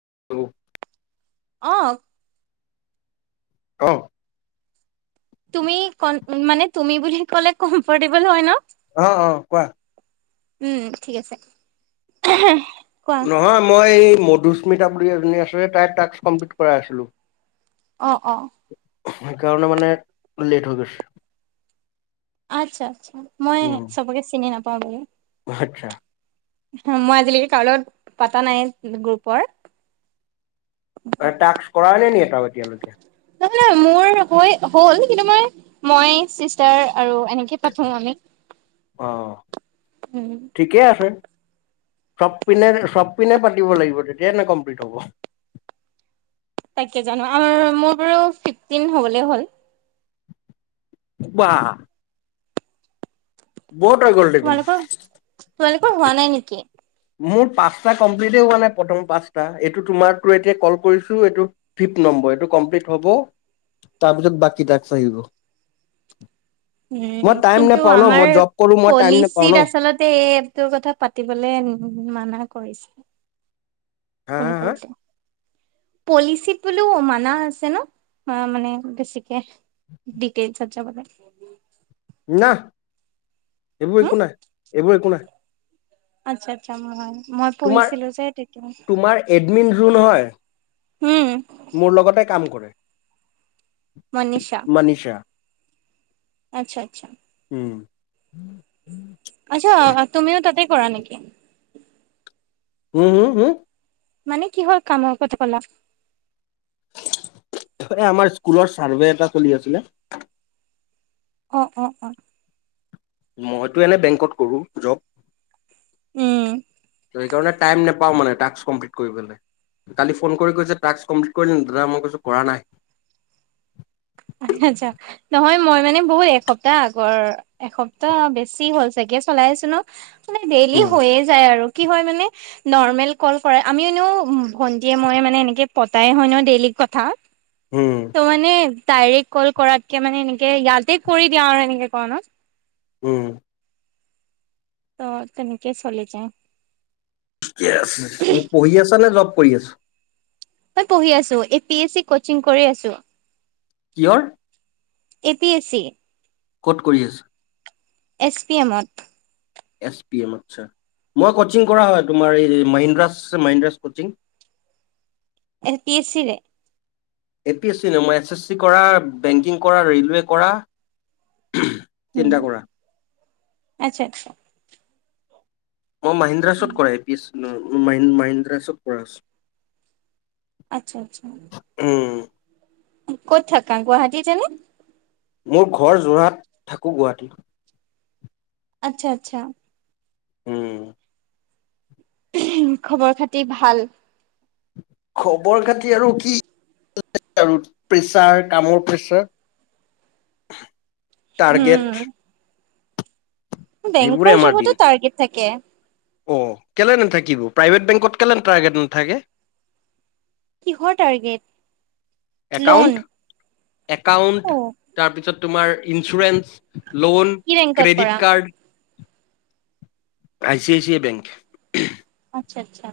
[inaudible] অঁ। [inaudible] তুমি মানে, তুমি বুলি কলে কমফৰ্টেবল হয় ন? অঁ-অঁ কোৱা! উম ঠিক আছে। কোৱা নহয় মই মধুস্মিতা বুলি এজনী আছে, তাই টাস্ক কমপিলিট কৰাই আছিলো। অঁ-অঁ। সেইকাৰণে মানে লেট হৈ গৈছে। আচ্ছা আচ্ছা, মই উম চবকে চিনি নাপাওঁ [inaudible] আচ্ছা। মই আজিলৈকে কাৰো লগত পাতা নাই, গ্ৰুপৰ টাস্ক কৰা নাই নি এটা এতিয়ালৈকে? নহয় নহয় মোৰ হৈ হ'ল, কিন্তু মই, মই চিষ্টাৰ আৰু এনেকে পাতা আমি। অঁ। উম ঠিকেই আছে। চব পিনে, চব পিনে পাতিব লাগিব, তেতিয় নে কমপ্লিট হ'ব। তাকে জানো, আৰু মোৰ বাৰু ফিফটিন হ'বলে হ'ল। বাহ বহত হৈ গ'ল দেখোন। তোমালোকৰ তোমালোকৰ হোৱা নাই নেকি? মোৰ পাঁচটা কমপ্লিটেই হোৱা নাই প্ৰথম পাঁচটা, এইটো তোমাৰ এতিয়া কল কৰিছোঁ, এইটো ফিফট নম্বৰ, এইটো কমপ্লিট হ'ব, তাৰপিছত বাকী তাকচ আহিব। উম, মই টাইম কিন্তু নাপাওঁ ন আমাৰ মই জব কৰো মই টাইম নাপাওঁ ন পলিচত আচলতে এইপটোৰ কথা পাতিবলে ন তি মানা কৰিছে। হা ফোন হা হা কৰোতে পলিচিত বোলো মানা আছে ন হা মানে বেছিক ডিকেইচত যাবতে না এইবোৰ হম একো নাই এইবোৰ একো নাই আচ্ছা আচ্ছা অম মই তোমাৰ পঢ়িছিলো যে তেতিয়া কোন হয় উম মোৰ লগতে কাম কৰে মনিচা মানিষা আচ্ছা আচ্ছা উম আচ্ছা তুমিও তাতে কৰা নেকি উম হু হু মানে কি হৰ কামৰ কথা কলা আমাৰ স্কুলৰ চাৰ্ভে এটা চলি আছিলে অ অ অ মইতো এনে বেংকত কৰোঁ জব উম সেইকাৰণে টাইম নাপাওঁ মানে টাস্ক কমপ্লিট কৰিবলে কালি ফোন কৰি কৈছে টাস্ক কমপ্লিট কৰিলে দাদা মই কৈছোঁ কৰা নাই আচা আচ্ছা নহয় মই মানে বহুত এসপ্তাহ আগৰ এসপ্তাহ বেছি হ'ল চাগে চলাই আছো ন মানে ডেইলি উম হৈয়ে যায় আৰু কি হয় মানে নেৰ্মেল কল কৰা আমি এনেঅ ভন্টিয়ে মই মানে এনেকে পতাই হয় ন ডেইলি কথা ত উম মানে তাইৰে কল কৰাতকে মানে এনেকে ইয়াতে কৰি দিয়া আৰু এনেকে কৰণত উম ত তেনেকে চলি যাই ঠিকে আছে মোক পঢ়ি আছা নে জব কৰি আছা এ পঢ়ি আছো A P S C coaching কৰি আছো কিহৰ এ পি এছ চি কত কৰি আছে এছ পি এমত এছ পি এম আচ্ছা মই কচিং কৰা হয় তোমাৰ এই Mahindras Mahindras coaching M P S C ৰে এ পি এছ চি না মই এছ এছ চি কৰা বেংকিং কৰা ৰেইলৱে কৰা উম, চিন্তা কৰা আচ্ছা [inaudible] মই মহাহিন্দ্ৰা চত কৰা পিছ ম মাইণ্ডা চব কৰাছ আচ্ছা আচ্ছা ক'ত থাকা গুৱাহাটীতেনে মোৰ ঘৰ যোৰহাট থাকো গুৱাহাটী আচ্ছা আচ্ছা উম খবৰ খাতি ভাল খবৰ খাতি আৰু কি আৰু প্ৰেছাৰ কামৰ প্ৰেচাৰ টাৰ্গেট উম সেইবোৰে বেংকৰ আমাৰ দিন যুগতো টাৰ্গেট থাকে অ কেলে নেথাকিব প্ৰাইভেট বেংকত কেলেন টাৰ্গেট নাথাকে কিহৰ টাৰ্গেট লোন একাউণ্ট একাউণ্ট অ' তাৰপিছত তোমাৰ ইঞ্চুৰেঞ্চ লোন কি বেংকত কৰা? Credit card I C I C I bank আচ্ছা আচ্ছা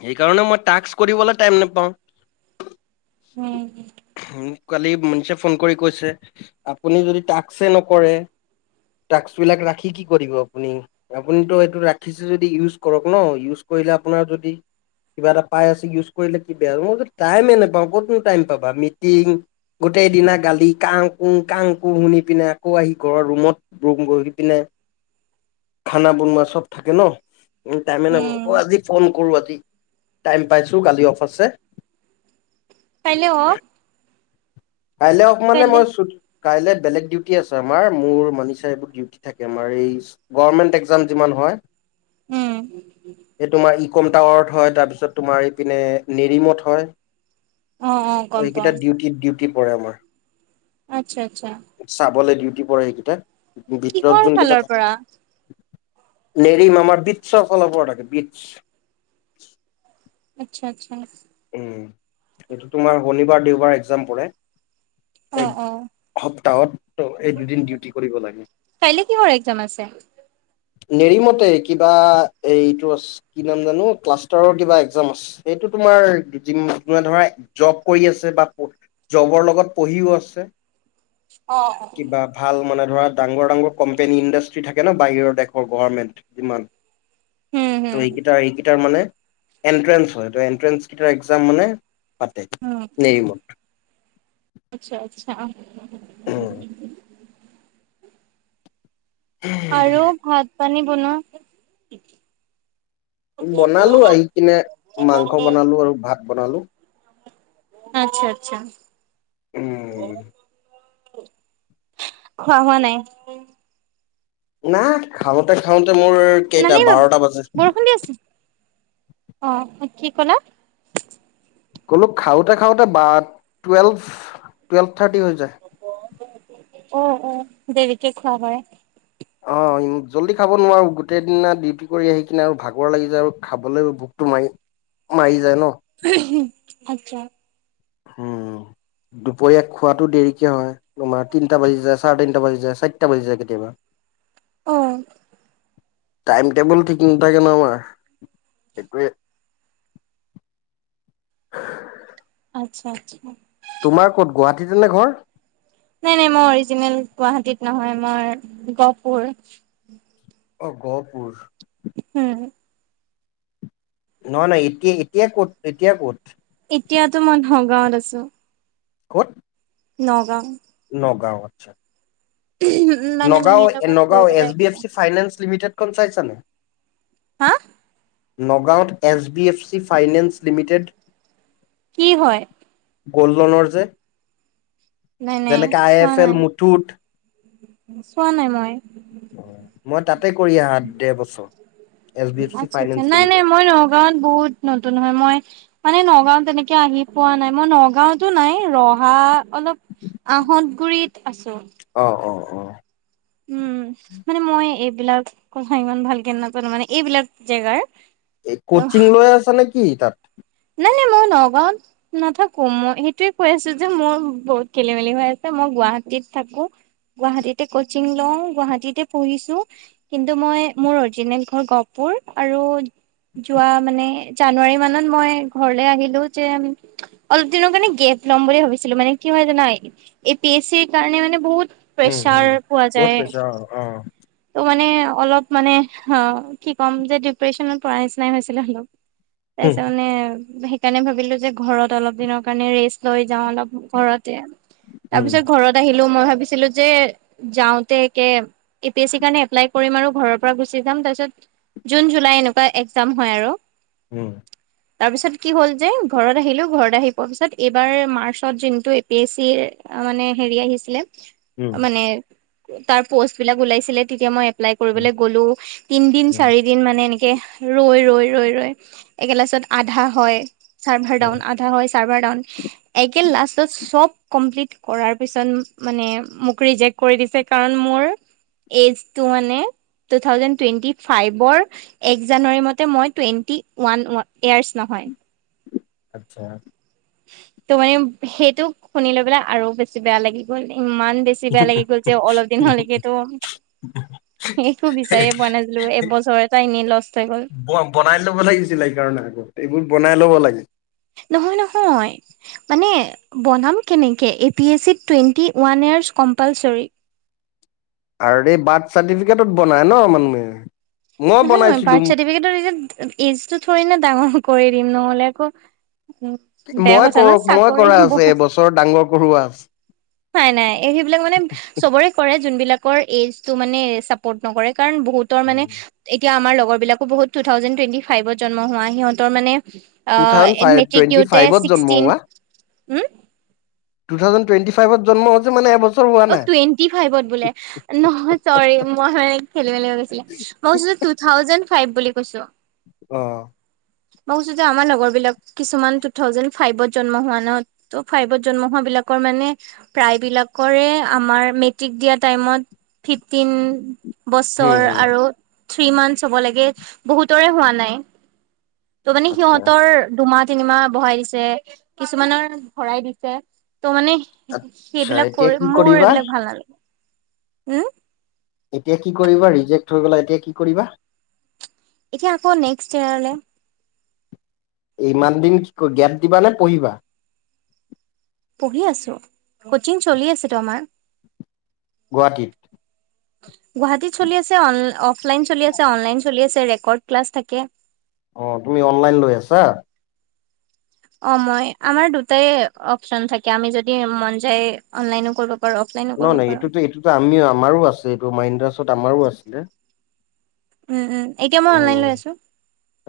সেইকাৰণে মই টাস্ক কৰিবলৈ টাইম নাপাওঁ উম [inaudible] কালি মনিষে ফোন কৰি কৈছে আপুনি যদি টাক্সে নকৰে টাক্সবিলাক ৰাখি কি কৰিব আপুনি আপুনিতো এইটো ৰাখিছে যদি ইউজ কৰক ন ইউজ কৰিলে আপোনাৰ যদি কিবা এটা পাই আছে ইউজ কৰিলে কি বেয়া মই টাইমে নাপাওঁ কতনো টাইম পাবা মিটিং গোটেই দিনা গালি কা কু কাং কু শুনি পিনে আকৌ আহি ঘৰৰ ৰুমত ৰুম বহি পিনে খানা বনোৱা চব থাকে ন উ তাইে নাই উম আজি ফোন কৰো আ টাইম পাইছো কালি অফ আছে হেল্ল' কাইলৈ অক মানে মই কাইলৈ বেলেগ ডিউটি আছে আমাৰ মোৰ মানিছে এইবোৰ ডিউটি থাকে আমাৰ এই গভৰ্মেণ্ট একজাম যিমান হয় উম। এই তোমাৰ ই কমটাৱৰ্থ হয় তাৰপিছত তোমাৰ ইপিনে নিৰিমত হয় অ অ গম সকেইটা পাওঁ ডিউটিতউ টি পৰে আমাৰ আচ্ছা আচ্ছা চাবলৈ ডিউটি পৰে সেইকেইটা কিহৰ ফালৰ পৰা নেৰিমমাৰ বিতছৰ কল পৰা থাকে বিতছ্ আচ্ছা আচ্ছা উ এইটো তোমাৰ শনিবাৰ দেওবাৰ এক্জাম পৰে অ এই অ স তাহত কাইলে কিহৰ এক্জাম আছে নেৰিমতে কিবা এইটো আ কি নাম জানো ক্লাষ্টাৰৰ কিবা এক্জাম আছে সেইটো তোমাৰ যোনে ধৰা জব কৰি আছে বা জবৰ লগত পঢ়িও আছে উম কিবা ভাল মানে ধৰা ডাঙৰ ডাঙৰ কোম্পেনী ইণ্ডাষ্ট্ৰি থাকে ন বাহিৰৰ দেশৰ গভমেণ্ট যিমান হুম এইকেইটা এই মানে এণ্ট্ৰেন্স হয় এণ্ট্ৰেন্স এক্জাম মানে পাতে উ নেৰিমত আচ্ছা আচ্ছা অ আৰু ভাত পানী বনুৱা বনালো আহি কিনে মাংস বনালো আৰু ভাত বনালো আচ্ছা আচ্ছা অ উম খোৱা হোৱা নাই নাই খাওঁতে খাওঁতে মোৰ কেইটা নানি বাৰটা বাজে বৰষুণ দি আছে অ কি কলা ক'লো খাওতে খাওতে বা টুৱেলভ টুৱেল্ভ থাৰ্টি হৈ যায় অ অ দেৰিকে খোৱা হয় অ জল্দি খাব নোৱাৰো গোটেই দিনা ডিউটি কৰি আহি কিনে আৰু ভাগৰ লাগি যায় আৰু খাবলৈ ভোকটো মাৰি মাৰি যায় ন [inaudible] আচ্ছা উম দুপৰীয়া খোৱাাটো দেৰিকে হয় তোমাৰ তিনটা বাজি যায় চাৰে তিনটা বাজি যায় চাৰিটা বাজি যায় কেতিয়াবা অ টাইম টেবুল ঠিক নাথাকে ন আমাৰ সেইটয়ে আচ্ছা আচ্ছা তোমাৰ কত গুৱাহাটীতে নে ঘৰ নাই নাই মই অৰিজিনেল গুৱাহাটীত নহয় মই গহপুৰ অ গহপুৰ হম নহ নহয় এতিয়া এতিয় ক'ত এতিয়া ক'ত এতিয়াতো মই নগাঁৱত আছো ক'ত নগাঁও নগাঁও আচ্ছা মানে নগাঁও মাহীৰ লগত নগাঁও ফুৰিবলৈ এচ ড এফ আহিছো চি ফাইনেন্স লিমিটেডখন চাইছে চানয় হা নগাঁৱত H D F C finance limited কি হয় গ'ল্ড লোনৰ যে নাই নাই যেনেকে আই চোৱা এফ এল নাই মুঠুত চোৱা নাই মই মই তাতে কৰি আহা দেৰ বছৰ এছ বি এফ চি আছা আচছা ফাইনেন্স নাই নাই লিমিটেড মই নগাৱত বহুত নতুন হয় মই মানে নগাঁও তেনেকে আহি পোৱা নাই মই নগাঁওতো নাই ৰহা অলপ আহল গুৰিিত আছে অ অ অ উম মানে মই এইবিলাক কথা ইমান ভালকে নাপালো মানে এইবিলাক জেগাৰ এই ত কচিং লৈ আছা নেকি কি তাত নাই নাই মই নগাঁৱত নাথাকো মই সেইটোৱে কৈ আছো যে মোৰ বহুত খেলি মেলি হৈ আছে মই গুৱাহাটীত থাকো গুৱাহাটীতে কচিং লওঁ গুৱাহাটীতে পঢ়িছো কিন্তু মই মোৰ অৰিজিনেল ঘৰ গহপুৰ আৰু যোৱা মানে জানুৱাৰী মানত মই ঘৰলে আহিলো যে অলপ দিনৰ কাৰণে গেপ ল'ম বুলি ভাবিছিলো মানে কি হয় জানাই এ পি এছ চিৰ কাৰণে মানে বহুত উম প্ৰেচাৰ হম পোৱা বহুত যায় পইছা অ অ ত' মানে অলপ মানে অ কি ক'ম যে ডিপ্ৰেশচনত পৰা নিচিনাই হৈছিলে হলক তছ উম মানে সেইকাৰণে ভাবিলো যে ঘৰত অলপ দিনৰ কাৰণে ৰেষ্ট লৈ যাওঁ অলপ ঘৰতে তাৰ উম পিছত ঘৰত আহিল বলো মই ভাবিছিলো যে যাওঁতে একে এি এ আৰু উম। তাৰ পিছত কি হ'ল যে ঘৰত আহিলো, ঘৰত আহি পোৱা পিছত। এইবাৰ মাৰ্চত যোনটো এ পি এছ চিৰ এ মানে হেৰি আহিছিলে। উম মানে তাৰ পস ট বিলাক উলাইছিলে, তেতিয়া ময় উলাই উম কৰিবলে গৰু। উম তিনদিন-চাৰিদিন মানে এনেক কে, ৰৈ-ৰৈ-ৰৈ-ৰৈ একে-ক্লাছত আধা হয় চাৰ্ভাৰ উম ডাউন আধা হয় চাৰ্ভাৰ ডাউন একেল লাষ্টত চব কম্পলিট কৰাৰ পিছত, মানে মোক ৰিজেণ্ট কৰি দিছে। কাৰণ মোৰ এইজটো মানে টু থাউজেন্ড টুৱেন্টি ফাইভৰ এক জানুৱাৰী মতে মই টুৱেন্টি ওৱান‌ অ-ইয়াৰ্ছ নহয়। আচ্ছা। ত' মানে সেইটো শুনি লৈ পেলাই আৰু বেছি বেয়া লাগি গ'ল নে। ইমান বেছি বেয়া লাগি গ'ল, যে অলপ দিন হলেগেতো, সেইটো বিচাৰিয়ে পোৱা নাছিলোঁ। এবছৰ এটা এনেই লষ্ট হৈ গ'ল। ব বনাই ল'ব লাগিছিল সেইকাৰণে আগত এইবোৰ বনাই ল'ব লাগে। নহয়-নহয়, মানে বনাব কেনেকে। এ পি এছ চিত টুৱেণ্টি ওৱান ইয়াৰ্ছ কম্পালছৰী। আৰু এই বাৰ্থ চাৰ্টিফিকেটত বনাই ন' মানুহে। মই নহয়-নহয়, বনাইছিলো বাৰ্থ চাৰ্টিফিকেটৰ এই যে এইজ থৰি না ডাঙৰ অহ কৰি দিম। নহয় পেলাই একো মই কৰো-মই কৰাই আছে। এইবছৰ ডাঙৰ কৰোৱা আছ নাই-নাই। এই সেইবিলাক মানে এ চবৰে কৰে জনবিলাকৰ এইজটো মানে চাপ'ৰ্ট নকৰে। কাৰণ বহুতৰ মানে, এতিয়া আমাৰ লগ লগৰবিলাক‌ও বহুত টু থাউজেন্ড টুৱেন্টি ফাইভত জন্ম হোৱা। সিহঁতৰ মানে অ টু থাউজেন্ড মেট্ৰিক ফাইভ-টুৱেন্টি দিওঁতে ফাইভত জন্ম ছিক্সটিন হোৱা। উম। টু থাউজেন্ড টুৱেন্টি ফাইভত জন্ম হৈছে মানে এবছ অ, টুৱেণ্টি ফাইভত বোলে, নহয় চৰি মই ল হৈ গৈছিলে। ম‌ই কৈছে যে টু থাউজেন্ড ফাইভ বুলি কৈছোঁ। অ। মই কৈছোঁ যে আমাৰ লগৰবিলাক কিছুমান টু থাউজেন্ড ফাইভত জন্ম হোৱা ন। ত' ফাইভত জন্ম হোৱাবিলাকৰ মানে প্ৰায় বিলাকৰে আমাৰ মেট্ৰিক দিয়া টাইমত ফিফটিন হুম বছৰ হুম আৰু থ্ৰী মান্থছ্ হ'ব লাগে। বহুতৰে হোৱা নাই। ত' মানে আচ্ছা সিহঁতৰ দুহমাত তিনিমাহ বহাই দিছে। কিছুমানৰ ভৰাই দিছে। ত' মানে আচ্ছা সে-সেইবিলাক এতিয়া কৰি, কি মোৰ কৰিবা এইবিলাক ভাল নালাগে। হম এতিয়া কি কৰিবা ৰিজেক্ট হৈ গলা এতিয়া কি কৰিবা এতিয়া আকৌ নেক্সট ইয়াৰলে ইমান দিন কি গেপ দিবা নে পঢ়িবা পঢ়ি আছোঁ কোচিং চলি আছে টো আমাৰ। গুৱাহাটীত। গুৱাহাটীত চলি আছে। অফলাইন চলি আছে অনলাইন চলি আছে ক্লাছ থাকে। অ তুমি অনলাইন লৈ আছা? অ আমাৰ দুটাই অপচন থাকে আমী যদি মন যায় অনলাইনও কৰিব পাৰোঁ। নহয় নহ এইটোতো এইটোতো আমিও আমাৰো আছে। এইটো মাইন্দ্ৰাছত আমাৰো আছিলে। উম', - উম', এতিয়া মই অনলাইন লৈ উম আছো।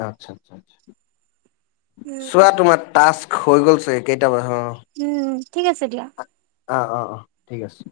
আচ্ছা- আচ্ছা- আচ্ছা উম চোৱা তোমাৰ তচ হৈ গ'লছে কেইটামাৰ উম', ঠিক আছে দিয়া। অঁহ ', - অঁহ ', - অঁহ ', ঠিক আছে।